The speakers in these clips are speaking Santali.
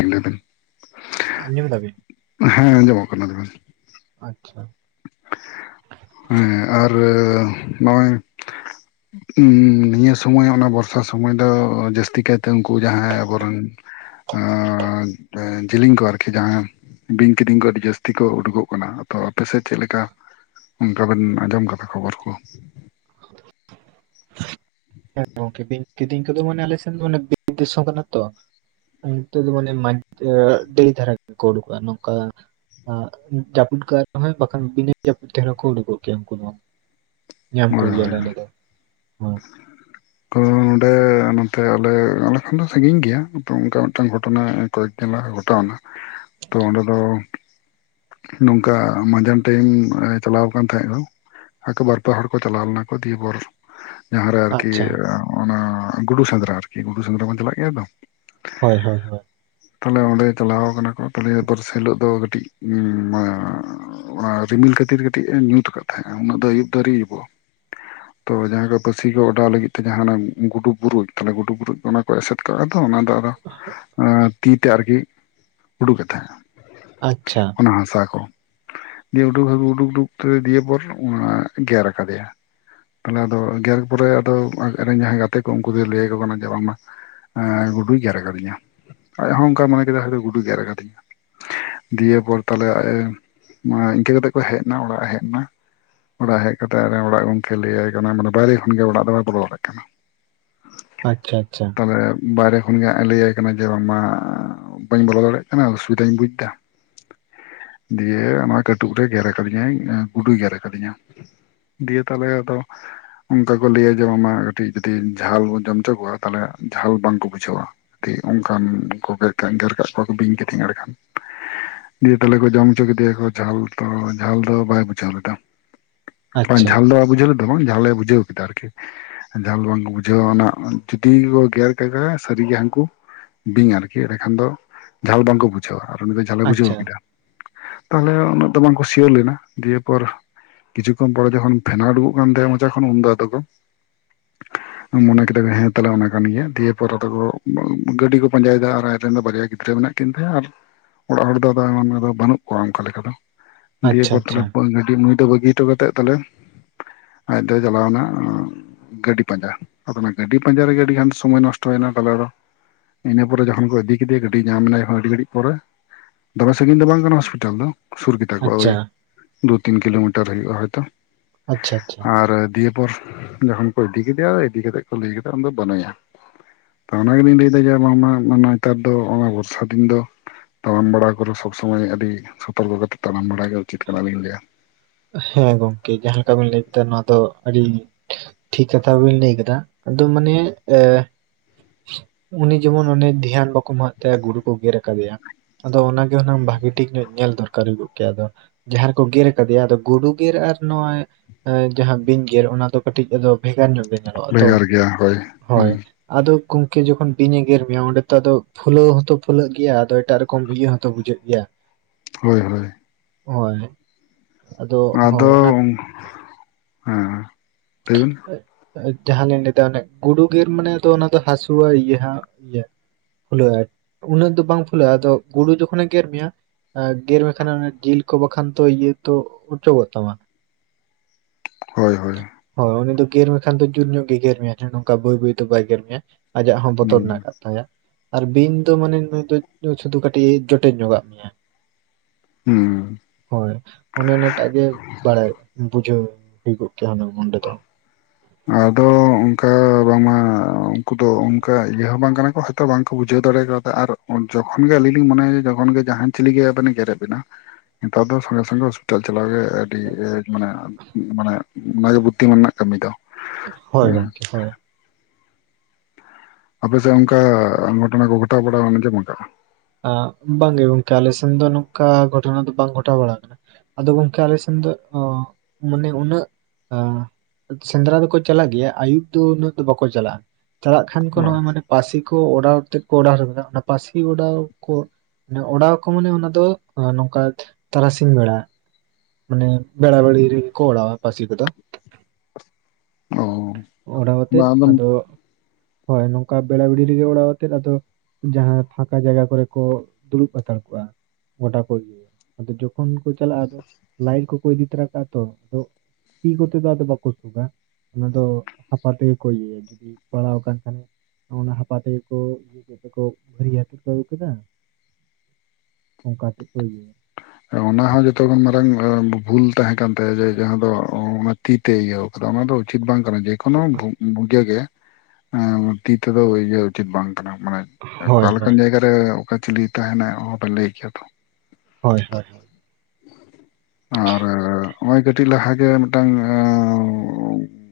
ᱮᱫ ᱟᱧᱡᱚᱢ ᱫᱟ ᱵᱤᱱ ᱦᱮᱸ ᱟᱡᱚᱢᱚᱜ ᱠᱟᱱᱟ ᱟᱪᱪᱷᱟ ᱦᱮᱸ ᱟᱨ ᱱᱚᱜᱼᱚᱭ ᱱᱤᱭᱟᱹ ᱥᱚᱢᱚᱭ ᱚᱱᱟ ᱵᱚᱨᱥᱟ ᱥᱚᱢᱚᱭ ᱫᱚ ᱡᱟᱹᱥᱛᱤ ᱠᱟᱭᱛᱮ ᱩᱱᱠᱩ ᱡᱟᱦᱟᱸᱟᱭ ᱟᱵᱚᱨᱮᱱ ᱟᱨ ᱡᱮᱞᱤᱧ ᱠᱚ ᱟᱨᱠᱤ ᱡᱟᱦᱟᱸᱭ ᱵᱤᱧ ᱠᱤᱫᱤᱧ ᱠᱚ ᱟᱹᱰᱤ ᱡᱟᱹᱥᱛᱤ ᱠᱚ ᱩᱰᱩᱠᱚᱜ ᱠᱟᱱᱟ ᱛᱚ ᱟᱯᱮᱥᱮᱫ ᱪᱮᱫ ᱞᱮᱠᱟ ᱚᱱᱠᱟᱵᱟᱞᱤᱱ ᱟᱸᱡᱚᱢ ᱠᱟᱫᱟ ᱠᱷᱚᱵᱚᱨ ᱠᱚ ᱦ ᱦᱮᱸ ᱜᱚᱝᱠᱮ ᱵᱤᱧ ᱠᱤᱫᱤᱧ ᱠᱚᱫᱚ ᱢᱟᱱᱮ ᱟᱞᱮ ᱥᱮᱱ ᱫᱚ ᱵᱤᱨᱫᱤᱥᱚᱢ ᱠᱟᱱᱟ ᱛᱚ ᱛ ᱢᱟᱱᱮ ᱢᱟᱡ ᱰ ᱫᱷᱟᱨᱟᱰᱩᱼᱟ ᱱᱚᱝᱠᱟ ᱡᱟᱯᱩᱫ ᱠᱟᱜ ᱨᱮᱦᱚᱭ ᱵᱟᱠᱷᱟᱱ ᱵᱤᱱᱟᱹ ᱡᱟᱹᱯᱩᱫ ᱛᱮᱦᱚ ᱠᱚ ᱩᱰᱩ ᱠᱚᱜᱮᱭᱟ ᱩᱱᱠᱩᱫᱚ ᱧᱟᱢ ᱦᱳᱭ ᱦᱳᱭ ᱠᱚᱜᱮᱭᱟᱞᱮ ᱟᱞᱮ ᱫᱚ ᱦᱮ ᱱᱚᱰᱮ ᱱᱚᱛᱮ ᱟᱞᱮ ᱟᱞᱮ ᱠᱷᱚᱱ ᱫᱚ ᱥᱟᱺᱜᱤᱧ ᱜᱮᱭᱟ ᱚᱱᱠᱟ ᱢᱤᱫᱴᱟᱝ ᱜᱷᱚᱴᱚᱱᱟ ᱠᱚᱭᱮᱠ ᱫᱤᱱ ᱞᱟᱦᱟ ᱜᱷᱚᱴᱟᱣ ᱮᱱᱟ ᱛᱚ ᱚᱸᱰᱮ ᱫᱚ ᱱᱚᱝᱠᱟ ᱢᱟᱸᱡᱟᱱ ᱴᱟᱭᱤᱢ ᱪᱟᱞᱟᱣ ᱟᱠᱟᱱ ᱛᱟᱦᱮᱸᱫ ᱠᱚ ᱟᱠᱚ ᱵᱟᱨᱯᱮ ᱦᱚᱲ ᱠᱚ ᱪᱟᱞᱟᱣ ᱞᱮᱱᱟ ᱠᱚ ᱫᱤᱭᱵᱚᱨ ᱡᱟᱦᱟᱸᱨᱮ ᱟᱪᱪᱷᱟ ᱫᱤᱭᱮ ᱚᱱᱟ ᱜᱩᱰᱩ ᱥᱮᱸᱫᱽᱨᱟ ᱟᱨᱠᱤ ᱜᱩᱰᱩ ᱥᱮᱸᱫᱽᱨᱟ ᱵᱚᱱ ᱪᱟᱞᱟᱜ ᱜᱮᱭᱟ ᱛᱚ ᱦᱳᱭ ᱦᱳᱭ ᱦᱳᱭ ᱛᱟᱦᱞᱮ ᱚᱸᱰᱮ ᱪᱟᱞᱟᱣ ᱠᱟᱱᱟ ᱠᱚ ᱛᱟᱦᱞᱮ ᱫᱚᱨᱥᱮᱞᱳᱜ ᱫᱚ ᱠᱟᱹᱴᱤᱡ ᱚᱱᱟ ᱨᱤᱢᱤᱞ ᱠᱷᱟᱹᱛᱤᱨ ᱠᱟᱹᱴᱤᱡ ᱮ ᱧᱩᱛ ᱠᱟᱫ ᱛᱟᱦᱮᱸᱱᱟ ᱩᱱᱟᱹᱜ ᱫᱚ ᱟᱹᱭᱩᱵ ᱫᱚ ᱟᱳᱨᱤ ᱟᱹᱩᱵᱚᱜᱼᱟ ᱛᱚ ᱡᱟᱦᱟᱸᱭᱡᱟᱦᱟ ᱠᱚ ᱯᱟᱹᱥᱤ ᱠᱚ ᱚᱰᱟᱣ ᱞᱟᱹᱜᱤᱫ ᱛᱮ ᱜᱩᱰᱩ ᱵᱩᱨᱡ ᱛᱟᱞᱮ ᱜᱩᱰᱩᱼᱵᱩᱨᱡ ᱚᱱᱟ ᱠᱚ ᱮᱥᱮᱫ ᱠᱟᱜᱼᱟ ᱚᱱᱟ ᱫᱚ ᱛᱤᱛᱮ ᱟᱨᱠᱤ ᱩᱰᱩᱠᱮᱫ ᱛᱟᱦᱮᱸᱼᱟ ᱟᱪᱪᱷᱟ ᱚᱱᱟ ᱦᱟᱥᱟ ᱠᱚ ᱫᱤᱭᱮ ᱩᱰᱩᱠ ᱦ ᱩᱰᱩᱠᱼᱰᱩᱠ ᱛᱮ ᱫᱤᱭᱮ ᱯᱚᱨ ᱚᱱᱟ ᱜᱮᱨ ᱟᱠᱟᱫᱮᱭᱟ ᱟᱞᱮ ᱟᱫᱚ ᱜᱮᱨ ᱯᱚᱨᱮ ᱟᱫᱚ ᱟᱡ ᱨᱮᱱ ᱡᱟᱦᱟᱸᱭ ᱜᱟᱛᱮ ᱠᱚ ᱩᱱᱠᱩ ᱫᱚᱭ ᱞᱟᱹᱭᱭᱟᱠᱚ ᱠᱟᱱᱟ ᱡᱮ ᱵᱟᱝᱢᱟ ᱜᱩᱰᱩᱭ ᱜᱮᱨ ᱟᱠᱟᱫᱤᱧᱟ ᱟᱡ ᱦᱚᱸ ᱚᱱᱠᱟ ᱢᱚᱱᱮ ᱠᱮᱫᱟ ᱦᱚᱭ ᱚᱚ ᱜᱩᱰᱩᱭ ᱜᱮᱨ ᱟᱠᱟᱫᱤᱧᱟ ᱫᱤᱭᱮ ᱯᱚᱨ ᱛᱟᱞᱮ ᱤᱱᱠᱟᱹ ᱠᱟᱛᱮᱜ ᱠᱚ ᱦᱮᱡ ᱮᱱᱟ ᱚᱲᱟᱜ ᱮ ᱦᱮᱡ ᱮᱱᱟ ᱚᱲᱟᱜ ᱦᱮᱡ ᱠᱟᱛᱮ ᱚᱲᱟᱜ ᱜᱚᱝᱠᱮ ᱞᱟᱹᱭᱟᱭ ᱠᱟᱱᱟ ᱢᱟᱱᱮ ᱵᱟᱭᱨᱮ ᱠᱷᱚᱱ ᱜᱮ ᱚᱲᱟᱜ ᱫᱚ [unintelligible] ᱠᱟᱱᱟ ᱟᱪᱪᱷᱟ ᱟᱪᱪᱷᱟ ᱛᱟᱦᱞᱮ ᱵᱟᱭᱨᱮ ᱠᱷᱚᱱᱜᱮ ᱦᱟᱸ ᱮ ᱞᱟᱹᱭᱟᱭ ᱠᱟᱱᱟ ᱡᱮ ᱵᱟᱝᱢᱟ ᱵᱟᱹᱧ ᱵᱚᱞᱚ ᱫᱟᱲᱮᱜ ᱠᱟᱱᱟ ᱚᱥᱩᱵᱤᱫᱟᱧ ᱵᱩᱡ ᱮᱫᱟ ᱫᱤᱭᱮ ᱚᱱᱟ ᱠᱟᱹᱴᱩᱵ ᱨᱮ ᱜᱮᱨ ᱟᱠᱟᱫᱤᱧᱟᱭ ᱜᱩᱰᱩᱭ ᱜᱮᱨ ᱟᱠᱟᱫᱤᱧᱟ ᱫᱤᱭᱮ ᱛᱟᱞᱮ ᱟᱫᱚ ᱚᱱᱠᱟ ᱠᱚ ᱞᱟᱹᱭᱟ ᱡᱮ ᱵᱟᱝᱢᱟ ᱠᱟᱹᱴᱤᱡ ᱡᱩᱫᱤ ᱡᱷᱟᱞ ᱵᱚᱱ ᱡᱚᱢ ᱦᱚᱪᱚ ᱠᱚᱣᱟ ᱛᱟᱞᱦᱮ ᱡᱷᱟᱞ ᱵᱟᱝᱠᱚ ᱵᱩᱡᱷᱟᱹᱣᱟ ᱚᱱᱠᱟᱱ ᱠᱚ ᱜᱮᱨ ᱠᱟᱜ ᱜᱮᱨ ᱠᱟᱜ ᱠᱚᱣᱟ ᱠᱚ ᱵᱤᱧ ᱠᱤᱫᱤᱧ ᱟᱹᱰᱤ ᱜᱟᱱ ᱫᱤᱭᱮ ᱛᱟᱞᱮ ᱠᱚ ᱡᱚᱢ ᱦᱚᱪᱚ ᱠᱮᱫᱮᱭᱟᱠᱚ ᱡᱷᱟᱞ ᱛᱚ ᱡᱷᱟᱞ ᱫᱚ ᱵᱟᱭ ᱵᱩᱡᱷᱟᱹᱣ ᱞᱮᱫᱟ᱾ ᱵᱟᱝ ᱟᱪᱪᱷᱟ ᱡᱷᱟᱞ ᱫᱚ ᱵᱟ ᱵᱩᱡᱷᱟᱹᱣ ᱞᱮᱫᱟ ᱵᱟᱝ ᱡᱷᱟᱞᱮ ᱵᱩᱡᱷᱟᱹᱣ ᱠᱮᱫᱟ ᱟᱨᱠᱤ ᱡᱷᱟᱞ ᱵᱟᱝᱠᱚ ᱵᱩᱡᱷᱟᱹᱣᱟ ᱚᱱᱟ ᱡᱩᱫᱤ ᱠᱚ ᱜᱮᱨ ᱠᱟᱜᱠᱚᱣᱟ ᱥᱟᱹᱨᱤᱜᱮ ᱦᱟᱹᱱᱠᱩ ᱵᱤᱧ ᱟᱨᱠᱤ ᱮᱸᱰᱮᱠᱷᱟᱱ ᱫᱚ ᱡᱷᱟᱞ ᱵᱟᱝᱠᱚ ᱵᱩᱡᱷᱟᱹᱣᱟ ᱟᱨ ᱩᱱᱤ ᱫᱚ ᱟᱪᱪᱷᱟ ᱡᱷᱟᱞᱮ ᱵᱩᱡᱷᱟᱹᱣ ᱟᱪᱪᱷᱟ ᱠᱮᱫᱟ᱾ ᱛᱟᱦᱞᱮ ᱩᱱᱟᱹᱜ ᱫᱚ ᱵᱟᱝᱠᱚ ᱥᱭᱟᱹᱣᱞᱮᱱᱟ ᱫᱤᱭᱮᱯᱚᱨ ᱠᱤᱪᱷᱩ ᱠᱷᱚᱱ ᱯᱚᱨᱮ ᱡᱚᱠᱷᱚᱱ ᱯᱷᱱᱟᱰᱩᱠᱩᱜ ᱠᱟᱱ ᱛᱟᱦᱮᱸᱜ ᱢᱚᱪᱟ ᱠᱷᱚᱡ ᱩᱱ ᱫᱚ ᱟᱫᱚ ᱠᱚ ᱢᱚᱱᱮ ᱠᱮᱫᱟ ᱦᱮᱸ ᱛᱟᱞᱦᱮ ᱚᱱᱟ ᱠᱟᱱ ᱜᱮᱭᱟ ᱫᱤᱭᱮ ᱯᱚᱨᱮ ᱛᱮᱠᱚ ᱜᱟᱹᱰᱤ ᱠᱚ ᱯᱟᱸᱡᱟᱭᱮᱫᱟ ᱟᱨ ᱟᱡᱨᱮᱱ ᱫᱚ ᱵᱟᱨᱭᱟ ᱜᱤᱫᱽᱨᱟᱹ ᱢᱮᱱᱟ ᱠᱤᱱ ᱛᱟᱭᱟ ᱟᱨ ᱚᱲᱟᱜ ᱦᱚᱲ ᱫᱚ ᱮᱢᱟᱱᱫᱚ ᱵᱟᱹᱱᱩᱜ ᱠᱚᱣᱟ ᱚᱱᱠᱟ ᱞᱮᱠᱟ ᱫᱚ ᱫᱤᱭ ᱟᱪᱪᱷᱟ ᱯᱚᱲᱚ ᱠᱚ ᱜᱟᱹᱰᱤ ᱱᱩᱭ ᱫᱚ ᱵᱟᱹᱜᱤ ᱴᱩ ᱠᱟᱛᱮᱫ ᱛᱟᱞᱮ ᱟᱡ ᱫᱚ ᱪᱟᱞᱟᱣᱱᱟ ᱜᱟᱹᱰᱤ ᱯᱟᱸᱡᱟ ᱟᱫᱚ ᱚᱱᱟ ᱜᱟᱹᱰᱤ ᱯᱟᱸᱡᱟ ᱨᱮᱜᱮ ᱟᱹᱰᱤ ᱜᱟᱱ ᱥᱚᱢᱚᱭ ᱱᱚᱥᱴᱚᱭᱮᱱᱟ ᱛᱟᱦᱮ ᱫᱚ ᱤᱱᱟᱹ ᱯᱚᱨᱮ ᱡᱚᱠᱷᱚᱱ ᱠᱚ ᱤᱫᱤ ᱠᱮᱫᱮᱭᱟ ᱜᱟᱹᱰᱤ ᱧᱟᱢ ᱱᱟᱭ ᱟᱹᱰᱤ ᱜᱷᱟᱹᱲᱤᱡ ᱯᱚᱨᱮ ᱫᱚᱢᱮ ᱥᱟᱺᱜᱤᱧ ᱫᱚ ᱵᱟᱝ ᱠᱟᱱᱟ ᱦᱚᱥᱯᱤᱴᱟᱞ ᱫᱚ ᱥᱩᱨ ᱜᱮ ᱛᱟᱠᱚᱣᱟ ᱳᱭ ᱟᱪᱪᱷᱟ ᱫᱩ ᱛᱤᱱ ᱠᱤᱞᱳᱢᱤᱴᱟᱨ ᱦᱩᱭᱩᱜᱼᱟ ᱦᱚᱭᱛᱳ ᱟᱪᱪᱷᱟ ᱟᱪᱪᱷᱟ ᱟᱨ ᱫᱤᱭᱮ ᱯᱚᱨ ᱡᱚᱠᱷᱚᱱ ᱠᱚ ᱤᱫᱤ ᱠᱮᱫᱮᱭᱟ ᱤᱫᱤ ᱠᱟᱛᱮᱫ ᱠᱚ ᱞᱟᱹᱭ ᱠᱮᱫᱟ ᱫᱚ ᱵᱟᱹᱱᱩᱭᱟ ᱛᱚ ᱚᱱᱟ ᱜᱮᱞᱤᱧ ᱞᱟᱹᱭᱫᱟ ᱡᱮ ᱵᱟᱝᱢᱟ ᱱᱮᱛᱟᱨ ᱫᱚ ᱚᱱᱟ ᱵᱚᱨᱥᱟ ᱫᱤᱱ ᱫᱚ ᱛᱟᱲᱟᱢ ᱵᱟᱲᱟ ᱠᱚᱨ ᱥᱚᱵᱽ ᱥᱚᱢᱚᱭ ᱟᱹᱰᱤ ᱥᱚᱛᱚᱨᱠᱚ ᱛᱟ ᱛᱮ ᱛᱟᱲᱟᱢ ᱵᱟᱲᱟ ᱜᱮ ᱩᱪᱤᱛ ᱠᱟᱱᱟᱞᱤᱧ ᱞᱟᱹᱭᱟ ᱦᱮᱸ ᱜᱚᱝᱠᱮ ᱡᱟᱦᱟᱸ ᱞᱮᱠᱟ ᱵᱤᱱ ᱞᱟᱹᱭ ᱠᱮᱫᱟ ᱱᱚᱶᱟ ᱫᱚ ᱟᱹᱰᱤ ᱴᱷᱤᱠ ᱠᱟᱛᱷᱟ ᱵᱤᱱ ᱞᱟᱹᱭ ᱠᱮᱫᱟ ᱟᱫᱚ ᱢᱟᱱᱮ ᱩᱱᱤ ᱡᱮᱢᱚᱱ ᱚᱱᱮ ᱫᱷᱮᱭᱟᱱ ᱵᱟᱠᱚ ᱮᱢᱟᱜ ᱛᱟᱭᱟ ᱜᱩᱲᱩ ᱠᱚ ᱜᱮᱨ ᱟᱠᱟᱫᱮᱭᱟ ᱟᱫᱚ ᱚᱱᱟ ᱵᱷᱟᱜᱤ ᱴᱷᱤᱠ ᱧᱚᱜ ᱧᱮᱞ ᱫᱚᱨᱠᱟᱨ ᱦᱩᱭᱩᱜ ᱠᱮᱭᱟᱫᱚ ᱡᱟᱦᱟᱸ ᱨᱮᱠᱚ ᱜᱮᱨ ᱟᱠᱟᱫᱮᱭᱟ ᱟ ᱜᱩᱰᱩ ᱜᱮᱨ ᱟᱨ ᱱᱚᱜᱚᱭ ᱡᱟᱦᱟᱸ ᱵᱤᱧ ᱜᱮᱨ ᱚᱱᱟ ᱫᱚ ᱠᱟᱹᱴᱤᱡ ᱵᱷᱮᱜᱟᱨ ᱧᱚᱜ ᱜᱮ ᱧᱮᱞᱚᱜ ᱟ ᱛᱚ ᱵᱷᱮᱜᱟᱨ ᱜᱮᱭᱟ ᱦᱳᱭ ᱦᱳᱭ ᱦᱩᱸ ᱟᱫᱚ ᱜᱚᱝᱠᱮ ᱡᱚᱠᱷᱚᱱ ᱵᱤᱧ ᱮ ᱜᱮᱨ ᱢᱮᱭᱟ ᱚᱸᱰᱮ ᱛᱚ ᱟᱫᱚ ᱯᱷᱩᱞᱟᱹᱣ ᱦᱚᱸᱛᱚ ᱯᱷᱩᱞᱟᱹᱜ ᱜᱮᱭᱟ ᱟᱫᱚ ᱮᱴᱟᱜ ᱨᱚᱠᱚᱢ ᱤᱭᱟᱹ ᱦᱚᱸᱛᱚ ᱵᱩᱡᱷᱟᱹᱜ ᱜᱮᱭᱟ᱾ ᱦᱳᱭ ᱦᱳᱭ ᱚᱭ ᱟᱫᱚ ᱦᱮᱸ ᱞᱟᱹᱭᱵᱤᱱ ᱡᱟᱦᱟᱸ ᱞᱤᱧ ᱞᱟᱹᱭ ᱫᱟ ᱚᱱᱮ ᱜᱩᱰᱩ ᱜᱮᱨ ᱢᱟᱱᱮ ᱫᱚ ᱚᱱᱟ ᱫᱚ ᱦᱟᱹᱥᱩᱣᱟᱜ ᱤᱭᱟᱹ ᱦᱟ ᱯᱷᱩᱞᱟᱹᱼᱟ ᱩᱱᱟᱹᱜ ᱫᱚ ᱵᱟᱝ ᱯᱷᱩᱞᱟᱹᱼᱟ ᱟᱫᱚ ᱜᱩᱰᱩ ᱡᱚᱠᱷᱚᱱᱮ ᱜᱮᱨ ᱢᱮᱭᱟ ᱜᱮᱨ ᱢᱮᱟᱠᱷᱟᱱ ᱮ ᱚᱱᱮ ᱡᱤᱞ ᱠᱚ ᱵᱟᱠᱷᱟᱱ ᱛᱚ ᱤᱭᱟᱹ ᱛᱚ ᱩᱪᱚᱜᱚᱜ ᱛᱟᱢᱟ ᱦᱳᱭ ᱦᱳᱭ ᱦᱳᱭ ᱩᱱᱤ ᱫᱚ ᱜᱮᱨ ᱢᱮᱠᱷᱟᱱ ᱫᱚ ᱡᱩᱞ ᱧᱚᱜ ᱜᱮᱨ ᱢᱮᱭᱟ ᱱᱚᱝᱠᱟ ᱵᱟᱹᱭ ᱵᱟᱹᱭ ᱫᱚ ᱵᱟᱭ ᱜᱮᱨ ᱢᱮᱭᱟ ᱟᱡᱟᱜ ᱦᱚᱸ ᱵᱚᱛᱚᱨ ᱢᱮᱱᱟᱜ ᱦᱩᱸ ᱟᱠᱟᱫ ᱛᱟᱭᱟ ᱟᱨ ᱵᱤᱧ ᱫᱚ ᱢᱟᱱᱮ ᱱᱩᱭ ᱫᱚ ᱥᱩᱫᱩ ᱠᱟᱹᱴᱤᱡ ᱡᱚᱴᱮᱜ ᱧᱚᱜᱟᱜ ᱢᱮᱭᱟ ᱦᱩᱸ ᱦᱳᱭ ᱚᱱᱮ ᱚᱱᱟᱴᱟᱜ ᱜᱮ ᱵᱟᱲᱟᱭ ᱵᱩᱡᱟᱹᱣ ᱦᱩᱭ ᱠᱚᱜ ᱠᱮᱭᱟ ᱦᱩᱱᱟᱹᱝ ᱚᱱᱰᱮ ᱫᱚ ᱟᱫᱚ ᱚᱝᱠᱟ ᱵᱟᱝᱢᱟ ᱩᱱᱠᱩ ᱫᱚ ᱚᱝᱠᱟ ᱤᱭᱟᱹ ᱦᱚᱸ ᱵᱟᱝ ᱠᱟᱱᱟ ᱠᱚ ᱥᱮ ᱛᱚ ᱵᱟᱝᱠᱚ ᱵᱩᱡᱷᱟᱹᱣ ᱫᱟᱲᱮ ᱠᱟᱣᱫᱟ ᱟᱨ ᱡᱚᱠᱷᱚᱱ ᱜᱮ ᱟᱹᱞᱤᱧ ᱞᱤᱧ ᱢᱚᱱᱮᱭᱟ ᱡᱚᱠᱷᱚᱱ ᱜᱮ ᱡᱟᱦᱟᱱ ᱪᱤᱞᱤ ᱜᱮ ᱟᱵᱮᱱ ᱮ ᱜᱮᱨᱮᱫ ᱵᱮᱱᱟ ᱱᱮᱛᱟᱨ ᱫᱚ ᱥᱚᱝᱜᱮ ᱥᱚᱝᱜᱮ ᱦᱚᱸᱥᱯᱤᱴᱟᱞ ᱪᱟᱞᱟᱣ ᱜᱮ ᱟᱹᱰᱤ ᱢᱟᱱᱮ ᱢᱟᱱᱮ ᱚᱱᱟᱜᱮ ᱵᱩᱫᱽᱫᱷᱤᱢᱟᱱ ᱨᱮᱱᱟᱜ ᱠᱟᱹᱢᱤ ᱫᱚ ᱦᱳᱭ ᱦᱮᱸ ᱜᱚᱢᱠᱮ ᱦᱳᱭ ᱾ ᱟᱯᱮᱥᱮᱫ ᱚᱝᱠᱟ ᱜᱷᱚᱴᱚᱱᱟ ᱠᱚ ᱜᱷᱚᱴᱟᱣ ᱵᱟᱲᱟᱢ ᱟᱸᱡᱚᱢ ᱟᱠᱟᱟᱜᱼᱟ? ᱵᱟᱝᱜᱮ ᱜᱚᱝᱠᱮ ᱟᱞᱮ ᱥᱮᱱ ᱫᱚ ᱱᱚᱝᱠᱟ ᱜᱷᱚᱴᱚᱱᱟ ᱫᱚ ᱵᱟᱝ ᱜᱷᱚᱴᱟᱣ ᱵᱟᱲᱟ ᱟᱠᱟᱱᱟ ᱾ ᱟᱫᱚ ᱜᱚᱝᱠᱮ ᱟᱞᱮᱥᱮᱱ ᱫᱚ ᱚ ᱢᱟᱱᱮ ᱩᱱᱟᱹᱜᱼᱼ ᱥᱮᱸᱫᱽᱨᱟ ᱫᱚᱠᱚ ᱪᱟᱞᱟᱜ ᱜᱮᱭᱟ ᱟᱹᱭᱩᱵ ᱫᱚ ᱩᱱᱟᱹᱜ ᱫᱚ ᱵᱟᱠᱚ ᱪᱟᱞᱟᱜᱼᱟ ᱾ ᱪᱟᱞᱟᱜ ᱠᱷᱟᱱ ᱠᱚ ᱦᱳᱭ ᱱᱚᱜᱼᱚᱭ ᱢᱟᱱᱮ ᱯᱟᱹᱥᱤ ᱠᱚ ᱚᱰᱟᱣ ᱛᱮᱫ ᱠᱚ ᱚᱰᱟᱣ ᱦᱚᱴᱚ ᱠᱟᱫᱟ ᱚᱱᱟ ᱯᱥᱤ ᱚᱰᱟᱣᱼᱼ ᱠᱚ ᱚᱰᱟᱣ ᱟᱠᱚ ᱢᱟᱱᱮ ᱚᱱᱟ ᱫᱚ ᱱᱚᱝᱠᱟ ᱛᱟᱨᱟᱥᱤᱧ ᱵᱮᱲᱟ᱾ ᱢᱟᱱᱮ ᱵᱮᱲᱟ ᱵᱤᱲᱤ ᱨᱮᱜᱮ ᱠᱚ ᱠᱚᱲᱟᱣ-ᱟ ᱯᱟᱹᱥᱤ ᱠᱚᱫᱚ ᱚ ᱾ ᱚᱰᱟᱣ ᱠᱟᱛᱮᱫ ᱵᱟᱝ ᱟᱫᱚᱢ ᱟᱫᱚᱼᱼ ᱦᱳᱭ ᱱᱚᱝᱠᱟ ᱵᱮᱲᱟ ᱵᱤᱲᱤ ᱨᱮᱜᱮ ᱚᱲᱟᱣ ᱠᱟᱛᱮᱫ ᱟᱫᱚ ᱡᱟᱦᱟᱸ ᱯᱷᱟᱸᱠᱟ ᱡᱟᱭᱜᱟ ᱠᱚᱨᱮᱼᱼ ᱠᱚ ᱫᱩᱲᱩᱵ ᱦᱟᱛᱟᱲ ᱠᱚᱜᱼᱟ ᱜᱚᱰᱟ ᱠᱚ ᱤᱭᱟᱹ ᱭᱟ ᱾ ᱟᱫᱚ ᱡᱚᱠᱷᱚᱱ ᱠᱚ ᱪᱟᱞᱟᱜᱼᱟ ᱟᱫᱚ ᱞᱟᱭᱤᱴ ᱠᱚᱠᱚ ᱤᱫᱤ ᱛᱚᱨᱟ ᱠᱟᱜᱼᱟ ᱛᱚ ᱟᱫᱚᱼᱼ ᱛᱤ ᱠᱚᱛᱮ ᱫᱚ ᱵᱟᱠᱚ ᱥᱩᱜᱟ ᱚᱱᱟ ᱫᱚ ᱦᱟᱯᱟ ᱛᱮᱜᱮ ᱠᱚ ᱤᱭᱟᱹᱭᱟ ᱾ ᱡᱤᱼᱼ ᱯᱟᱲᱟᱣ ᱟᱠᱟᱱ ᱠᱷᱟᱱᱮ ᱚᱱᱟ ᱦᱟᱯᱟ ᱛᱮᱜᱮ ᱠᱚ ᱤᱭᱟᱹ ᱠᱮᱫ ᱛᱮᱠᱚ ᱵᱷᱟᱹᱨᱭᱟᱹ ᱦᱟᱹᱛᱮᱫ ᱠᱚ ᱟᱹᱜᱩ ᱠᱮᱫᱟ ᱾ ᱚᱱᱠᱟ ᱠᱟᱛᱮᱫ ᱠᱚ ᱤᱭᱟᱹᱭᱟ ᱾ ᱦᱮᱸ ᱚᱱᱟᱦ ᱡᱚᱛᱚ ᱠᱷᱚᱱ ᱢᱟᱨᱟᱝ ᱵᱷᱩᱞ ᱛᱟᱦᱮᱸ ᱠᱟᱱ ᱛᱟᱭᱟ ᱾ ᱡᱮ ᱡᱟᱦᱟᱸ ᱫᱚ ᱛᱤ ᱛᱮᱭ ᱤᱭᱟᱹᱣ ᱟᱠᱟᱫᱟ ᱾ ᱚᱱᱟ ᱫᱚᱼᱼ ᱩᱪᱤᱛ ᱵᱟᱝ ᱠᱟᱱᱟ ᱡᱮ ᱮᱠᱷᱳᱱᱳ ᱵᱷᱩᱜᱮᱜᱮ ᱛᱤ ᱛᱮᱫᱚ ᱤᱭᱟᱹ ᱩᱪᱤᱛ ᱵᱟᱝ ᱠᱟᱱᱟ ᱾ ᱢᱟᱱᱮ ᱚᱠᱟ ᱦᱳᱭ ᱦᱳᱭ ᱞᱮᱠᱟᱱ ᱡᱟᱭᱜᱟᱼᱼ ᱥᱮ ᱚᱠᱟ ᱪᱤᱞᱤ ᱛᱟᱦᱮᱸ ᱱᱟᱭ ᱚᱦᱚᱯᱮ ᱞᱟᱹᱭ ᱠᱮᱭᱟ ᱛᱚ ᱾ ᱦᱳᱭ ᱦᱳᱭ ᱦᱳᱭ ᱾ ᱟᱨ ᱱᱚᱜᱼᱚᱭ ᱠᱟᱹᱴᱤᱡ ᱞᱟᱦᱟ ᱜᱮ ᱢᱤᱫᱴᱟᱝᱼᱼ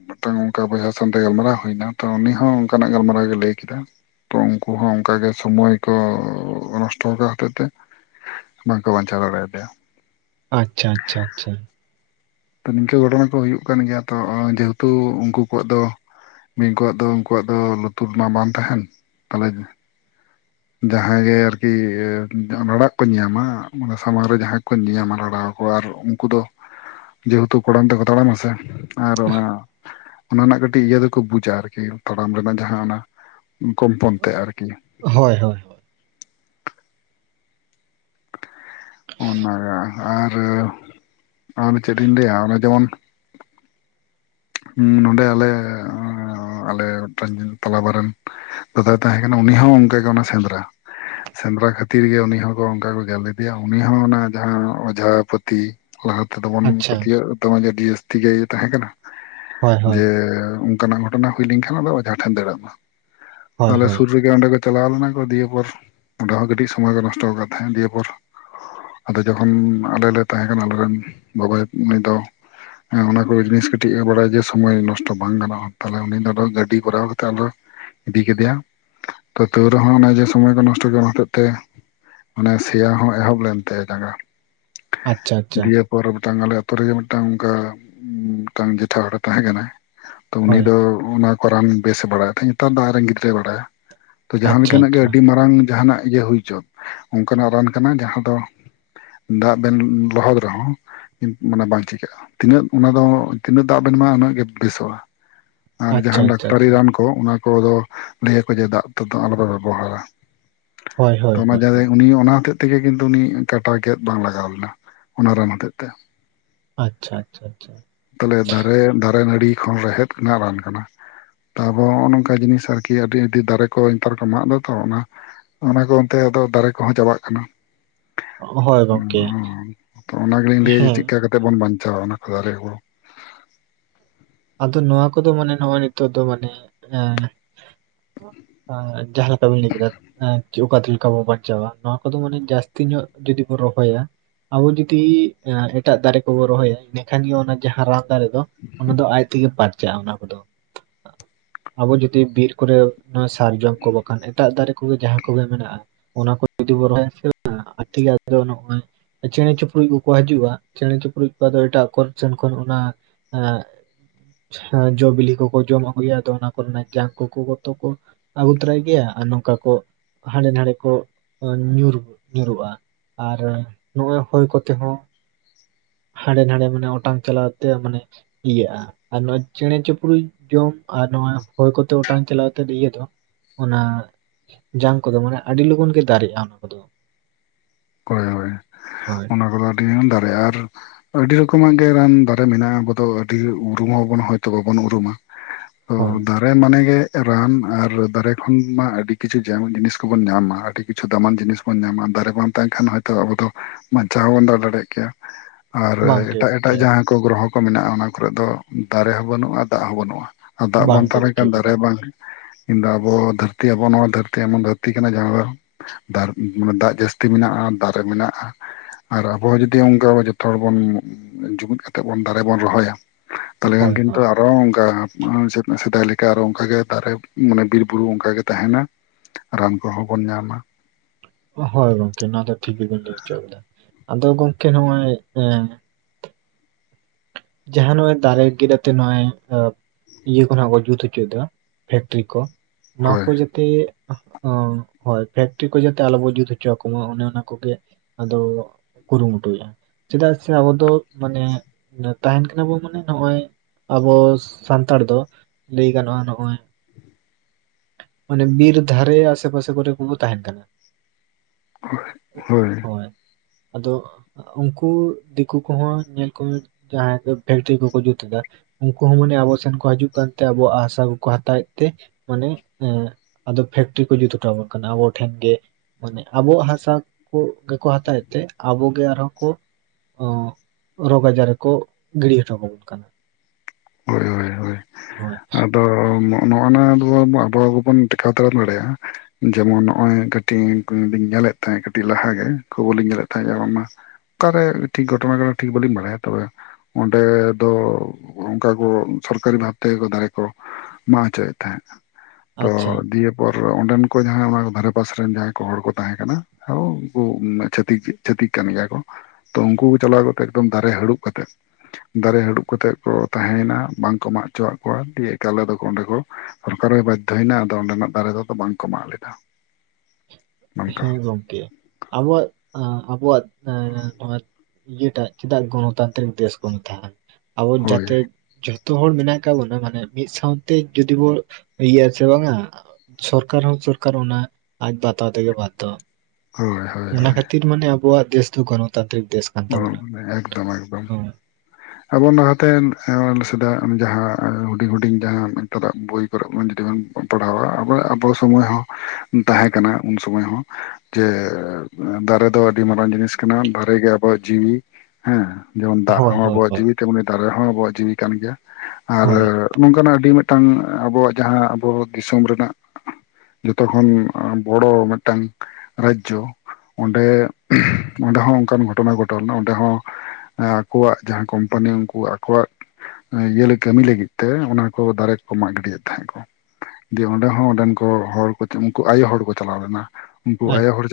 ᱢᱤᱫᱴᱟᱝ ᱚᱱᱠᱟ ᱵᱚᱭᱦᱟ ᱥᱟᱶᱛᱮ ᱜᱟᱞᱢᱟᱨᱟᱣ ᱦᱩᱭᱱᱟ ᱾ ᱛᱚ ᱩᱱᱤ ᱦᱚᱸ ᱚᱱᱠᱟ ᱱᱟᱜ ᱜᱟᱞᱢᱟᱨᱟᱣ ᱜᱮᱭ ᱞᱟᱹᱭ ᱠᱮᱫᱟ᱾ ᱛᱚ ᱩᱱᱠᱩ ᱦᱚᱸ ᱚᱱᱠᱟ ᱜᱮ ᱥᱚᱢᱚᱭ ᱠᱚ ᱱᱚᱥᱴᱚ ᱟᱠᱟᱫ ᱦᱚᱛᱮᱡ ᱛᱮᱼᱼ ᱠᱚ ᱵᱟᱸᱱᱪᱟᱣ ᱫᱟᱲᱮ ᱟᱫᱮᱭᱟ ᱾ ᱟᱪᱪᱷᱟ ᱟᱪᱪᱷᱟ ᱟᱪᱪᱷᱟ ᱾ ᱛᱚ ᱱᱤᱝᱠᱟᱹ ᱜᱷᱚᱴᱚᱱᱟ ᱠᱚ ᱦᱩᱭᱩᱜ ᱠᱟᱱ ᱜᱮᱭᱟ ᱾ ᱛᱚ ᱡᱮᱦᱮᱛᱩ ᱩᱱᱠᱩ ᱠᱚᱣᱟᱜ ᱫᱚᱼᱼ ᱵᱤᱧ ᱠᱚᱣᱟᱜ ᱫᱚ ᱩᱱᱠᱩᱣᱟᱜ ᱫᱚ ᱞᱩᱛᱩᱨ ᱢᱟ ᱵᱟᱝ ᱛᱟᱦᱮᱱ ᱛᱟᱦᱚᱞᱮᱼᱼ ᱡᱟᱦᱟᱸᱭ ᱜᱮ ᱟᱨᱠᱤ ᱨᱟᱲᱟᱜ ᱠᱚ ᱧᱮᱧᱟᱢᱟ ᱢᱟᱱᱮ ᱥᱟᱢᱟᱝ ᱨᱮ ᱡᱟᱦᱟᱸ ᱜᱮ ᱠᱚ ᱧᱮᱧᱟᱢᱟ ᱨᱟᱲᱟᱣ ᱠᱚ ᱟᱨᱼᱼ ᱩᱱᱠᱩ ᱫᱚ ᱡᱮᱦᱮᱛᱩ ᱠᱚᱲᱟᱢ ᱛᱮᱠᱚ ᱛᱟᱲᱟᱢ ᱟᱥᱮ ᱾ ᱟᱨ ᱚᱱᱟᱼᱼ ᱚᱱᱟ ᱨᱮᱱᱟᱜ ᱠᱟᱹᱴᱤᱡ ᱤᱭᱟᱹ ᱫᱚᱠᱚ ᱵᱩᱡᱟ ᱾ ᱟᱨᱠᱤ ᱛᱟᱲᱟᱢ ᱨᱮᱱᱟᱜ ᱡᱟᱦᱟᱸ ᱚᱱᱟ ᱠᱚᱢᱯᱚᱱ ᱛᱮ ᱟᱨᱠᱤ ᱾ ᱦᱳᱭ ᱦᱳᱭ ᱾ ᱚᱱᱱᱟᱜᱮ ᱟᱨ ᱟᱮ ᱪᱮᱫ ᱤᱧ ᱞᱟᱹᱭᱟ ᱚᱱᱮ ᱡᱮᱢᱚᱱᱼᱼ ᱦᱩᱸ ᱱᱚᱸᱰᱮ ᱟᱞᱮᱼᱼ ᱟᱞᱮ ᱢᱮᱫᱴᱟᱱ ᱛᱟᱞᱟᱵᱟ ᱨᱮᱱ ᱫᱟᱫᱟᱭ ᱛᱟᱦᱮᱸ ᱠᱟᱱᱟ ᱾ ᱩᱱᱤ ᱦᱚᱸ ᱚᱱᱠᱟᱜᱮ ᱚᱱᱟ ᱥᱮᱸᱫᱽᱨᱟ᱾ ᱥᱮᱸᱫᱽᱨᱟ ᱠᱷᱟᱹᱛᱤᱨ ᱜᱮ ᱩᱱᱤ ᱦᱚᱸᱠᱚ ᱚᱱᱠᱟ ᱠᱚ ᱜᱮᱨ ᱞᱮᱫᱮᱭᱟ ᱾ ᱩᱱᱤ ᱦᱚᱸ ᱚᱱᱟ ᱡᱟᱦᱟᱸ ᱚᱡᱷᱟ ᱯᱟᱹᱛᱤᱼᱼ ᱞᱟᱦᱟ ᱛᱮᱫᱚ ᱵᱚᱱ ᱟᱪᱪᱷᱟ ᱯᱟᱹᱛᱭᱟᱹᱜ ᱛᱚ ᱡᱮ ᱟᱹᱰᱤ ᱡᱟᱹᱥᱛᱤ ᱜᱮ ᱛᱟᱦᱮᱸ ᱠᱟᱱᱟ ᱦᱳᱭ ᱦᱳᱭ ᱡᱮ ᱚᱱᱠᱟ ᱱᱟᱜ ᱜᱷᱚᱴᱚᱱᱟ ᱦᱩᱭ ᱞᱮᱱᱠᱷᱟᱱ ᱟᱫᱚ ᱚᱡᱷᱟ ᱴᱷᱮᱱ ᱫᱟᱹᱲᱟᱜ ᱢᱟ᱾ ᱦᱳᱭ ᱟᱞᱮ ᱦᱳᱭ ᱥᱩᱨ ᱨᱮᱼᱼ ᱚᱸᱰᱮ ᱠᱚ ᱪᱟᱞᱟᱣ ᱞᱮᱱᱟ ᱠᱚ ᱫᱤᱭᱮᱯᱚᱨ ᱚᱸᱰᱮ ᱦᱚᱸ ᱠᱟᱹᱴᱤᱡ ᱥᱚᱢᱚᱭ ᱠᱚ ᱱᱚᱥᱴᱚ ᱟᱠᱟᱫ ᱛᱟᱦᱮᱸᱱᱟ᱾ ᱫᱤᱭᱮ ᱯᱚᱨᱼᱼ ᱟᱫᱚ ᱡᱚᱠᱷᱚᱱ ᱟᱞᱮ ᱞᱮ ᱛᱟᱦᱮᱸ ᱠᱟᱱᱟ ᱟᱱᱟ ᱟᱞᱮ ᱨᱮᱱ ᱜᱳᱜᱳᱭ ᱩᱱᱤ ᱫᱚ ᱦᱮᱸ ᱚᱱᱟ ᱠᱚ ᱡᱤᱱᱤᱥᱼᱼ ᱠᱟᱹᱴᱤᱡ ᱮ ᱵᱟᱲᱟᱭ ᱡᱮ ᱥᱚᱢᱚᱭ ᱱᱚᱥᱴᱚ ᱵᱟᱝ ᱜᱟᱱᱚᱜᱼᱟ᱾ ᱛᱟᱦᱚᱞᱮ ᱩᱱᱤ ᱫᱚ ᱟ ᱜᱟᱹᱰᱤ ᱠᱚᱨᱟᱣ ᱠᱟᱛᱮ ᱟᱞᱚᱼᱼ ᱤᱫᱤ ᱠᱮᱫᱮᱭᱟ ᱛᱚ ᱛᱟᱹᱣ ᱨᱮᱦᱚᱸ ᱚᱱᱮ ᱡᱮ ᱥᱚᱢᱚᱭ ᱠᱚ ᱱᱚᱥᱴᱚ ᱠᱮᱫ ᱚᱱᱟ ᱦᱚᱛᱮᱜ ᱛᱮᱼᱼ ᱢᱟᱱᱮ ᱥᱮᱭᱟ ᱦᱚᱸ ᱮᱦᱚᱵ ᱞᱮᱱ ᱛᱟᱭᱟ ᱡᱟᱸᱜᱟ᱾ ᱟᱪᱪᱷᱟ ᱟᱪᱪᱷᱟ ᱾ ᱯᱚᱨᱮ ᱢᱮᱫᱴᱟᱝ ᱟᱞᱮ ᱟᱛᱳ ᱨᱮᱜᱮ ᱢᱫᱴᱟᱝ ᱚᱱᱠᱟ ᱢᱮᱫᱴᱟᱝ ᱡᱮᱴᱷᱟᱦᱚᱲᱮ ᱛᱟᱦᱮᱸ ᱠᱟᱱᱟ ᱾ ᱛᱚ ᱩᱱᱤ ᱦᱳᱭ ᱫᱚ ᱚᱱᱟ ᱠᱚ ᱨᱟᱱ ᱵᱮᱥ ᱮ ᱵᱟᱲᱟᱭᱟ ᱛᱟᱦᱮᱫ᱾ ᱱᱮᱛᱟᱨ ᱫᱚ ᱟᱡ ᱨᱮᱱ ᱜᱤᱫᱽᱨᱟᱹᱭ ᱵᱟᱲᱟᱭᱟ᱾ ᱛᱚ ᱡᱟᱦᱟᱸ ᱟᱪᱪᱷᱟ ᱞᱮᱠᱟ ᱱᱟᱜ ᱜᱮ ᱟᱪᱪᱷᱟ ᱟᱪᱪᱷᱟ ᱟᱹᱰᱤ ᱢᱟᱨᱟᱝ ᱡᱟᱦᱟᱸ ᱱᱟᱜ ᱤᱭᱟᱹ ᱦᱩᱭ ᱦᱚᱪᱚᱜ, ᱚᱝᱠᱟ ᱱᱟᱜ ᱨᱟᱱ ᱠᱟᱱᱟ ᱡᱟᱦᱟᱸ ᱫᱚᱼᱼ ᱫᱟᱜ ᱵᱮᱱ ᱞᱚᱦᱚᱫ ᱨᱮᱦᱚᱸ ᱢᱟᱱᱮ ᱵᱟᱝ ᱪᱤᱠᱟᱹᱜᱼᱟ᱾ᱛᱤᱱᱟᱹᱜ ᱚᱱᱟ ᱫᱚᱼᱼ ᱛᱤᱱᱟᱹᱜ ᱫᱟᱜ ᱵᱮᱱ ᱮᱢᱟᱜᱼᱟ ᱩᱱᱟᱹᱜ ᱜᱮ ᱵᱮᱥᱚᱜᱼᱟ ᱾ ᱟᱨ ᱡᱟᱦᱟᱸ ᱟᱪᱪᱷᱟ ᱰᱟᱠᱛᱟᱨᱤ ᱟᱪᱪᱷᱟ ᱨᱟᱱ ᱠᱚᱼᱼ ᱚᱱᱟ ᱠᱚᱫᱚ ᱞᱟᱹᱭᱟ ᱠᱚ ᱡᱮ ᱫᱟᱜ ᱛᱮᱫᱚ ᱟᱞᱚᱯᱮ ᱵᱮᱵᱚᱦᱟᱨᱟ ᱾ ᱦᱳᱭ ᱛᱚ ᱦᱳᱭ ᱚᱱᱟ ᱦᱳᱭ ᱡ ᱦᱳᱭ, [unintelligible] ᱩᱱᱤ ᱚᱱᱟ ᱦᱚᱛᱮᱡ ᱛᱮᱜᱮ ᱠᱤᱱᱛᱩ ᱩᱱᱤ ᱠᱟᱴᱟ ᱜᱮᱫ ᱵᱟᱝ ᱞᱟᱜᱟᱣ ᱞᱮᱱᱟ, ᱚᱱᱟ ᱨᱟᱱ ᱦᱚᱛᱮᱡ ᱛᱮ ᱾ ᱟᱪᱪᱷᱟ ᱟᱪᱪᱷᱟ ᱟᱪᱪᱷᱟ ᱾ ᱛᱟᱦᱞᱮ ᱫᱟᱨᱮ ᱫᱟᱨᱮ ᱱᱟᱹᱲᱤ ᱠᱷᱚᱱ ᱨᱮᱦᱮᱫ ᱨᱮᱱᱟᱜ ᱨᱟᱱ ᱠᱟᱱᱟ ᱾ ᱟᱨᱦᱚᱸ ᱱᱚᱜᱚ ᱱᱚᱝᱠᱟ ᱡᱤᱱᱤᱥ ᱟᱨᱠᱤ ᱟᱹᱰᱤ ᱟᱹᱰᱤ ᱫᱟᱨᱮ ᱠᱚ ᱱᱮᱛᱟᱨ ᱠᱚ ᱢᱟᱜ ᱮᱫᱟ ᱛᱚ ᱚᱱᱟ ᱾ ᱚᱱᱟ ᱠᱚ ᱚᱱᱛᱮ ᱟᱫᱚ ᱫᱟᱨᱮ ᱠᱚᱦᱚᱸ ᱪᱟᱵᱟᱜ ᱠᱟᱱᱟ ᱾ ᱦᱳᱭ ᱜᱚᱝᱠᱮ ᱚ ᱚᱱᱟ ᱜᱮᱞᱤᱧ ᱞᱟᱹᱭᱟ ᱡᱮ ᱦᱮᱸ ᱪᱮᱫᱞᱮᱠᱟ ᱠᱟᱛᱮ ᱵᱚᱱ ᱵᱟᱧᱪᱟᱣᱟ ᱚᱱᱟ ᱠᱚ ᱫᱟᱨᱮ ᱠᱚ? ᱟᱫᱚ ᱱᱚᱣᱟ ᱠᱚᱫᱚ ᱢᱟᱱᱮ ᱱᱚᱜᱼᱚᱭ ᱱᱤᱛᱚᱜ ᱫᱚ ᱢᱟᱱᱮ ᱮ ᱡᱟᱦᱟᱸ ᱞᱮᱠᱟ ᱵᱤᱱ ᱞᱟᱹᱭ ᱠᱮᱫᱟ ᱚᱠᱟ ᱞᱮᱠᱟ ᱵᱚ ᱵᱟᱧᱪᱟᱣᱟ ᱾ ᱱᱚᱣᱟ ᱠᱚᱫᱚ ᱢᱟᱱᱮ ᱡᱟᱹᱥᱛᱤ ᱧᱚᱜ ᱡᱩᱫᱤ ᱵᱚᱱ ᱨᱚᱦᱚᱭᱟ᱾ ᱟᱵᱚ ᱡᱩᱫᱤ ᱮᱴᱟᱜ ᱫᱟᱨᱮ ᱠᱚᱵᱚᱱ ᱨᱚᱦᱚᱭᱟ, ᱤᱱᱟᱹᱠᱷᱟᱱ ᱜᱮ ᱚᱱᱟ ᱡᱟᱦᱟᱸ ᱨᱟᱱ ᱫᱟᱨᱮ ᱫᱚ ᱚᱱᱟ ᱫᱚ ᱟᱡ ᱛᱮᱜᱮ ᱯᱟᱨᱪᱟᱜᱼᱟ ᱾ ᱚᱱᱟ ᱠᱚᱫᱚ ᱟᱵᱚ ᱡᱩᱫᱤ ᱵᱤᱨ ᱠᱚᱨᱮ ᱱᱚᱣᱟ ᱥᱟᱨᱡᱚᱢ ᱠᱚ ᱵᱟᱠᱷᱟᱱ ᱮᱴᱟᱜ ᱫᱟᱨᱮ ᱠᱚᱜᱮ ᱡᱟᱦᱟᱸ ᱠᱚᱜᱮ ᱢᱮᱱᱟᱜᱼᱟ ᱾ ᱚᱱᱟ ᱠᱚ ᱡᱩᱫᱤ ᱵᱚᱱ ᱨᱚᱦᱚᱭᱟ ᱥᱮ ᱟᱡ ᱛᱮᱜᱮ ᱟᱫᱚ ᱱᱚᱜᱼᱚᱭ ᱪᱮᱸᱬᱮ ᱪᱤᱯᱨᱩᱫ ᱠᱚᱠᱚ ᱦᱤᱡᱩᱜᱼᱟ ᱾ ᱪᱮᱸᱬᱮ ᱪᱤᱯᱨᱩᱫ ᱠᱚᱫᱚ ᱮᱴᱟᱜ ᱠᱚᱨᱮ ᱥᱮᱱ ᱠᱷᱚᱱ ᱚᱱᱟ ᱮ ᱮᱸ ᱡᱚ ᱵᱤᱞᱤ ᱠᱚᱠᱚ ᱡᱚᱢ ᱟᱹᱜᱩᱭᱟ ᱟᱫᱚ ᱚᱱᱟ ᱠᱚᱨᱮᱱᱟᱜ ᱡᱟᱝ ᱠᱚᱠᱚ ᱜᱮᱛᱚ ᱟᱹᱜᱩ ᱛᱚᱨᱟᱭ ᱜᱮᱭᱟ ᱟᱨ ᱱᱚᱝᱠᱟ ᱠᱚ ᱦᱟᱸᱰᱮ ᱱᱟᱰᱮ ᱠᱚ ᱧᱩᱨ, ᱧᱩᱨᱩᱜᱼᱟ ᱾ ᱟᱨ ᱱᱚᱜᱼᱚᱭ ᱦᱚᱭ ᱠᱚᱛᱮ ᱦᱚᱸ ᱦᱟᱸᱰᱮ ᱱᱟᱰᱮ ᱢᱟᱱᱮ ᱚᱴᱟᱝ ᱪᱟᱞᱟᱣ ᱛᱮ ᱢᱟᱱᱮ ᱤᱭᱟᱹᱜᱼᱟ ᱾ ᱟᱨ ᱱᱚᱣᱟ ᱪᱮᱸᱬᱮ ᱪᱤᱯᱨᱩ ᱡᱚᱠ ᱟᱨ ᱱᱚᱣᱟ ᱦᱚᱭ ᱠᱚᱛᱮ ᱚᱴᱟᱝ ᱪᱟᱞᱟᱣ ᱠᱟᱛᱮ ᱤᱭᱟᱹ ᱫᱚ ᱚᱱᱟ ᱡᱟᱝ ᱠᱚᱫᱚ ᱢᱟᱱᱮ ᱟᱹᱰᱤ ᱞᱚᱜᱚᱱ ᱜᱮ ᱫᱟᱨᱮᱜᱼᱟ ᱚᱱᱟ ᱠᱚᱫᱚ ᱾ ᱦᱳᱭ ᱦᱳᱭ, ᱦᱳᱭ ᱚᱱᱟ ᱠᱚᱫᱚ ᱟᱹᱰᱤ ᱜᱟᱱ ᱫᱟᱨᱮᱜᱼᱟ ᱟᱨ ᱟᱹᱰᱤ ᱨᱚᱠᱚᱢᱟᱜ ᱜᱮ ᱨᱟᱱ ᱫᱟᱨᱮ ᱢᱮᱱᱟᱜᱼᱟ ᱾ ᱟᱵᱚ ᱫᱚ ᱟᱹᱰᱤ ᱩᱨᱩᱢ ᱟᱵᱚᱱ ᱦᱚᱭᱛᱳ ᱵᱟᱵᱚᱱ ᱩᱨᱩᱢᱟ ᱾ ᱛᱚ ᱦᱳᱭ ᱫᱟᱨᱮ ᱢᱟᱱᱮ ᱜᱮ, ᱨᱟᱱ ᱟᱨ ᱫᱟᱨᱮ ᱠᱷᱚᱱ ᱢᱟ ᱟᱹᱰᱤ ᱠᱤᱪᱷᱩ ᱡᱟᱝ ᱡᱤᱱᱤᱥ ᱠᱚᱵᱚᱱ ᱧᱟᱢᱟ ᱟᱹᱰᱤ ᱠᱤᱪᱷᱩ ᱫᱟᱢᱟᱱ ᱡᱤᱱᱤᱥ ᱵᱚᱱ ᱧᱟᱢᱟ ᱫᱟᱨᱮ ᱵᱟᱝ ᱠᱷᱟᱱ ᱟᱵᱚ ᱫᱚ ᱵᱟᱧᱪᱟᱣ ᱦᱚᱸᱵᱚᱱ ᱫᱚᱦᱚ ᱫᱟᱲᱮᱭᱟᱜ ᱠᱮᱭᱟ ᱟᱨ ᱵᱟᱝᱜᱮ ᱮᱴᱟᱜ ᱮᱴᱟᱜ ᱜᱚᱝᱠᱮ ᱡᱟᱦᱟᱸ ᱩᱯᱳ ᱜᱨᱚᱦᱚ ᱠᱚ ᱢᱮᱱᱟᱜᱼᱟ, ᱚᱱᱟ ᱠᱚᱨᱮ ᱫᱚ ᱫᱟᱨᱮ ᱦᱚᱸ ᱵᱟᱹᱱᱩᱜᱼᱟ ᱫᱟᱜ ᱦᱚᱸ ᱵᱟᱹᱱᱩᱜᱼᱟ ᱾ ᱟᱨ ᱫᱟᱜ ᱵᱟᱝ ᱵᱟᱝᱜᱮ ᱛᱟᱦᱮᱸᱱ ᱠᱷᱟᱱ ᱵᱟᱹᱪᱩᱜ ᱠᱟᱫᱟ ᱫᱟᱨᱮ ᱵᱟᱝ ᱾ ᱟᱵᱚ ᱫᱷᱟᱹᱨᱛᱤ ᱟᱵᱚ ᱱᱚᱣᱟ ᱫᱷᱟᱹᱨᱛᱤ ᱮᱢᱚᱜ ᱫᱷᱟᱹᱨᱛᱤ ᱠᱟᱱᱟ ᱡᱟᱦᱟᱸ ᱫᱚ ᱫᱟᱜ ᱡᱟᱹᱥ ᱛᱤ ᱢᱮᱱᱟᱜᱼᱟ ᱫᱟᱨᱮ ᱢᱮᱱᱟᱜᱼᱟ ᱾ ᱟᱨ ᱟᱵᱚ ᱦᱚᱸ ᱡᱩᱫᱤ ᱚᱱᱠᱟ ᱡᱚᱛᱚ ᱦᱚᱲ ᱵᱚᱱ ᱡᱩᱢᱤᱫ ᱠᱟᱛᱮ ᱵᱚᱱ ᱫᱟᱨᱮ ᱵᱚᱱ ᱨᱚᱦᱚᱭᱟ ᱾ ᱛᱟᱦᱚᱞᱮ ᱠᱷᱟᱱ ᱦᱳᱭ ᱠᱤᱱᱛᱩ ᱦᱳᱭ ᱟᱨ ᱚᱱᱠᱟ ᱥᱮᱫᱟᱭ ᱞᱮᱠᱟ ᱚᱱᱠᱟ ᱫᱟᱨᱮ ᱢᱟᱱᱮ ᱵᱤᱨᱵᱩᱨᱩ ᱚᱱᱠᱟ ᱜᱮ ᱛᱟᱦᱮᱱᱟ ᱾ ᱨᱟᱱ ᱠᱚᱦᱚᱸ ᱵᱚᱱ ᱧᱟᱢᱟ ᱾ ᱦᱳᱭ ᱜᱚᱝᱠᱮ ᱾ ᱱᱚᱣᱟ ᱫᱚ ᱴᱷᱤᱠ ᱜᱮᱵᱮᱱ ᱞᱟᱹᱭ ᱦᱚᱪᱚ ᱟᱠᱟᱫᱟ ᱾ ᱟᱫᱚ ᱜᱚᱝᱠᱮ ᱱᱚᱜᱼᱚᱭ, ᱡᱟᱦᱟᱸ ᱱᱟᱜ ᱫᱟᱨᱮ ᱜᱤᱨᱟᱹᱛᱮ ᱱᱚᱜᱼᱚᱭ, ᱤᱭᱟᱹ ᱠᱷᱚᱱᱟᱜ ᱠᱚ ᱡᱩᱛ ᱦᱚᱪᱚᱭᱮᱫ ᱫᱚ ᱯᱷᱮᱠᱴᱨᱤ ᱠᱚ ᱱᱚᱣᱟ ᱦᱳᱭ ᱠᱚ, ᱡᱟᱛᱮ ᱦᱚᱭ ᱯᱷᱮᱠᱴᱨᱤ ᱠᱚ ᱡᱟᱛᱮ ᱟᱞᱚᱵᱚ ᱡᱩᱛ ᱦᱚᱪᱚ ᱟᱠᱚ ᱢᱟ ᱚᱱᱮ ᱚᱱᱟ ᱠᱚᱜᱮ ᱾ ᱟᱫᱚ ᱠᱩᱨᱩᱢᱩᱴᱩᱭᱮᱫᱼᱟ ᱪᱮᱫᱟᱜ ᱥᱮ ᱟᱵᱚ ᱫᱚ ᱢᱟᱱᱮ ᱛᱟᱦᱮᱱ ᱠᱟᱱᱟ ᱵᱚ ᱢᱟᱱᱮ ᱱᱚᱜᱼᱚᱭ ᱟᱵᱚ ᱥᱟᱱᱛᱟᱲ ᱫᱚ ᱞᱟᱹᱭ ᱜᱟᱱᱚᱜᱼᱟ, ᱱᱚᱜᱼᱚᱭ ᱢᱟᱱᱮ ᱵᱤᱨ ᱫᱷᱟᱨᱮ ᱟᱥᱮ ᱯᱟᱥᱮ ᱠᱚᱨᱮ ᱠᱚᱠᱚ ᱛᱟᱦᱮᱱ ᱠᱟᱱᱟ᱾ ᱦᱳᱭ ᱟᱫᱚ ᱩᱱᱠᱩ ᱫᱤᱠᱩ ᱠᱚᱦᱚᱸ ᱧᱮᱞ ᱠᱚᱢ ᱡᱟᱦᱟᱸᱭ ᱯᱷᱮᱠᱴᱨᱤ ᱠᱚᱠᱚ ᱡᱩᱛ ᱮᱫᱟ, ᱩᱱᱠᱩ ᱦᱚᱸ ᱢᱟᱱᱮ ᱟᱵᱚ ᱥᱮᱱ ᱠᱚ ᱦᱤᱡᱩᱜ ᱠᱟᱱᱛᱮ ᱟᱵᱚᱣᱟᱜ ᱦᱟᱥᱟ ᱠᱚᱠᱚ ᱦᱟᱛᱟᱣᱮᱫ ᱛᱮ, ᱚᱱᱮ ᱮ ᱟᱫᱚ ᱯᱷᱮᱠᱴᱨᱤ ᱠᱚ ᱡᱩᱛ ᱦᱚᱴᱚᱜ ᱟᱵᱚᱱ ᱠᱟᱱᱟ ᱟᱵᱚ ᱴᱷᱮᱱ ᱜᱮ ᱾ ᱢᱟᱱᱮ ᱟᱵᱚᱣᱟᱜ ᱦᱟᱥᱟ ᱠᱚ ᱜᱮᱠᱚ ᱦᱟᱛᱟᱣᱮᱫ ᱛᱮ ᱟᱵᱚᱜᱮ ᱟᱨᱦᱚᱸ ᱠᱚ, ᱨᱳᱜᱽ ᱟᱡᱟᱨ ᱨᱮᱠᱚ ᱜᱤᱲᱤ ᱦᱚᱴᱚ ᱟᱵᱚᱱ ᱠᱟᱱᱟ ᱾ ᱦᱳᱭ ᱦᱳᱭ ᱦᱳᱭ ᱦᱳᱭ ᱾ ᱟᱫᱚ ᱱᱟᱜ ᱱᱚᱜ ᱱᱚᱣᱟ ᱫᱚ ᱟᱵᱚ ᱜᱮᱵᱚᱱ ᱴᱮᱠᱟᱣ ᱫᱟᱨᱟᱢ ᱫᱟᱲᱮᱭᱟᱜᱼᱟ ᱾ ᱡᱮᱢᱚᱱ ᱱᱚᱜᱼᱚᱭ ᱠᱟᱹᱴᱤᱡ ᱞᱤᱧ ᱧᱮᱞᱮᱫ ᱛᱟᱦᱮᱸ ᱠᱟᱹᱴᱤᱡ ᱞᱟᱦᱟᱜᱮ ᱠᱷᱚᱵᱚᱨ ᱞᱤᱧ ᱧᱮᱞᱮᱫ ᱛᱟᱸᱦᱮ ᱚᱱᱟ ᱚᱠᱟᱨᱮ ᱴᱷᱤᱠ ᱜᱷᱚᱴᱚᱱᱟ ᱠᱟᱱᱟ ᱴᱷᱤᱠ ᱵᱟᱹᱞᱤᱧ ᱵᱟᱲᱟᱭᱟ ᱛᱚ ᱚᱸᱰᱮ ᱫᱚ ᱚᱱᱠᱟ ᱠᱚ ᱥᱚᱨᱠᱟᱨᱤ ᱵᱷᱟᱵ ᱛᱮ ᱫᱟᱨᱮ ᱠᱚ ᱢᱟᱜ ᱦᱚᱪᱚᱭᱮᱫ ᱛᱟᱦᱮᱸᱫ ᱾ ᱛᱚ ᱟᱪᱪᱷᱟ ᱫᱤᱭᱮᱯᱚᱨ ᱚᱸᱰᱮᱱ ᱠᱚ ᱡᱟᱦᱟᱸᱭ ᱚᱱᱟ ᱫᱷᱟᱨᱮ ᱯᱟᱥᱮᱨᱮᱱ ᱡᱟᱦᱟᱸᱭ ᱠᱚ ᱦᱚᱲ ᱠᱚ ᱛᱟᱦᱮᱸ ᱠᱟᱱᱟ ᱾ ᱦᱚᱸ ᱩᱱᱠᱩ ᱪᱷᱟᱹᱛᱤᱠ ᱪᱷᱟᱹᱛᱤᱠ ᱠᱟᱱ ᱜᱮᱭᱟ ᱠᱚ, ᱛᱚ ᱩᱱᱠᱩ ᱠᱚ ᱪᱟᱞᱟᱣ ᱠᱟᱛᱮᱜ ᱮᱠᱫᱚᱢ ᱫᱟᱨᱮ ᱦᱟᱹᱲᱩᱵ ᱠᱟᱛᱮᱜ ᱫᱟᱨᱮ ᱦᱟᱹᱲᱩᱵ ᱠᱟᱛᱮᱜ ᱠᱚ, ᱛᱟᱦᱮᱸᱱᱟ ᱵᱟᱝ ᱠᱚ ᱢᱟᱜ ᱦᱚᱪᱚᱣᱟᱜ ᱠᱚᱣᱟ ᱫᱤᱭᱮ ᱮᱠᱟᱞᱮ ᱫᱚᱠᱚ ᱚᱸᱰᱮ ᱠᱚ ᱥᱚᱨᱠᱟᱨ ᱜᱮ ᱵᱟᱫᱽᱫᱷᱚᱭᱮᱱᱟ ᱟᱫᱚ ᱚᱱᱰᱮᱱᱟᱜ ᱫᱟᱨᱮ ᱫᱚ ᱵᱟᱝᱠᱚ ᱢᱟᱜ ᱞᱮᱫᱟ ᱾ ᱦᱮᱸ ᱜᱚᱢᱠᱮ ᱟᱵᱚᱣᱟᱜ ᱟᱵᱚᱣᱟᱜ ᱱᱚᱣᱟ ᱤᱭᱟᱹᱴᱟ ᱪᱮᱫᱟᱜ ᱜᱚᱱᱚᱛᱟᱱᱛᱨᱤᱠ ᱫᱮᱥ ᱠᱚ ᱢᱮᱛᱟᱜᱼᱟ ᱟᱵᱚ ᱦᱳᱭ ᱡᱟᱛᱮ, ᱡᱷᱚᱛᱚ ᱦᱚᱲ ᱢᱮᱱᱟᱜ ᱠᱟᱜ ᱵᱚᱱᱟ ᱢᱟᱱᱮ ᱢᱤᱫ ᱥᱟᱶᱛᱮ ᱡᱩᱫᱤ ᱵᱚᱱ ᱤᱭᱟᱹ ᱥᱮ ᱵᱟᱝᱟ, ᱥᱚᱨᱠᱟᱨ ᱦᱚᱸ ᱥᱚᱨᱠᱟᱨ ᱚᱱᱟ ᱟᱡ ᱵᱟᱛᱟᱣ ᱛᱮᱜᱮ ᱵᱟᱫᱽᱫᱷᱚᱼᱟ ᱦᱳᱭ ᱦᱳᱭ ᱾ ᱚᱱᱟ ᱦᱳᱭ ᱠᱷᱟᱹᱛᱤᱨ ᱢᱟᱱᱮ ᱟᱵᱚᱣᱟᱜ ᱫᱮᱥ ᱫᱚ ᱜᱚᱱᱚᱛᱟᱱᱛᱨᱤᱠ ᱫᱮᱥ, ᱠᱟᱱ ᱛᱟᱵᱚᱱᱟ ᱮᱠᱫᱚᱢ ᱮᱠᱫᱚᱢ ᱟᱵᱚ ᱞᱟᱦᱟᱛᱮᱱ ᱥᱮᱫᱟᱜ ᱡᱟᱦᱟᱸ ᱦᱩᱰᱤᱧ ᱦᱩᱰᱤᱧ ᱡᱟᱦᱟᱸ ᱱᱮᱛᱟᱨᱟᱜ ᱵᱚᱭ, ᱠᱚᱨᱮ ᱵᱚᱱ ᱯᱟᱲᱦᱟᱣᱟ ᱟᱵᱚ ᱥᱚᱢᱚᱭ ᱦᱚᱸ ᱛᱟᱦᱮᱸ ᱠᱟᱱᱟ ᱩᱱ ᱥᱚᱢᱚᱭ ᱦᱚᱸ ᱡᱮ ᱫᱟᱨᱮ ᱫᱚ ᱟᱹᱰᱤ ᱢᱟᱨᱟᱝ ᱡᱤᱱᱤᱥ ᱠᱟᱱᱟ ᱫᱟᱨᱮ ᱜᱮ ᱟᱵᱚᱣᱟᱜ ᱡᱤᱣᱤ ᱦᱮᱸ ᱡᱮᱢᱚᱱ ᱫᱟᱜ ᱦᱳᱭ ᱦᱚᱸ ᱦᱳᱭ ᱟᱵᱚᱣᱟᱜ ᱦᱳᱭ ᱡᱤᱣᱤ ᱛᱮᱵᱚᱱ ᱫᱟᱨᱮ ᱦᱚᱸ ᱟᱵᱚᱣᱟᱜ ᱡᱤᱣᱤ ᱠᱟᱱ ᱜᱮᱭᱟ ᱾ ᱟᱨ ᱦᱳᱭ ᱱᱚᱝᱠᱟᱱᱟᱜ ᱟᱹᱰᱤ ᱢᱤᱫᱴᱟᱝ ᱟᱵᱚᱣᱟᱜ ᱡᱟᱦᱟᱸ ᱟᱵᱚ ᱫᱤᱥᱚᱢ ᱨᱮᱱᱟᱜ ᱡᱚᱛᱚᱠᱷᱚᱱ ᱵᱚᱲᱚ ᱢᱤᱫᱴᱟᱝ ᱨᱟᱡᱽᱡᱚ, ᱚᱸᱰᱮ ᱚᱸᱰᱮ ᱦᱚᱸ ᱚᱱᱠᱟᱱ ᱜᱷᱚ ᱴᱚᱱᱟ ᱜᱷᱚᱴᱟᱣ ᱞᱮᱱᱟ ᱚᱸᱰᱮ ᱦᱚᱸ ᱟᱠᱚᱣᱟᱜ ᱡᱟᱦᱟᱸ ᱠᱳᱢᱯᱟᱱᱤ ᱩᱱᱠᱩ ᱟᱠᱚᱣᱟᱜ [unintelligible] ᱠᱟᱹᱢᱤ ᱞᱟᱹᱜᱤᱫ ᱛᱮ ᱚᱱᱟ ᱠᱚ ᱫᱟᱨᱮ ᱠᱚ ᱢᱟᱜ ᱜᱤᱰᱤᱭᱮᱫ ᱛᱟᱦᱮᱸᱫ ᱠᱚ᱾ ᱫᱤᱭᱮ ᱚᱸᱰᱮ ᱦᱚᱸ ᱚᱸᱰᱮᱱ ᱠᱚ ᱦᱚᱲ ᱠᱚ ᱪᱩᱢᱠᱩ ᱟᱭᱳ ᱦᱚᱲ ᱠᱚ ᱪᱟᱞᱟᱣ ᱞᱮᱱᱟ ᱩᱱᱠᱩ ᱟᱨ ᱟᱭᱳ ᱦᱚᱲ ᱡᱚ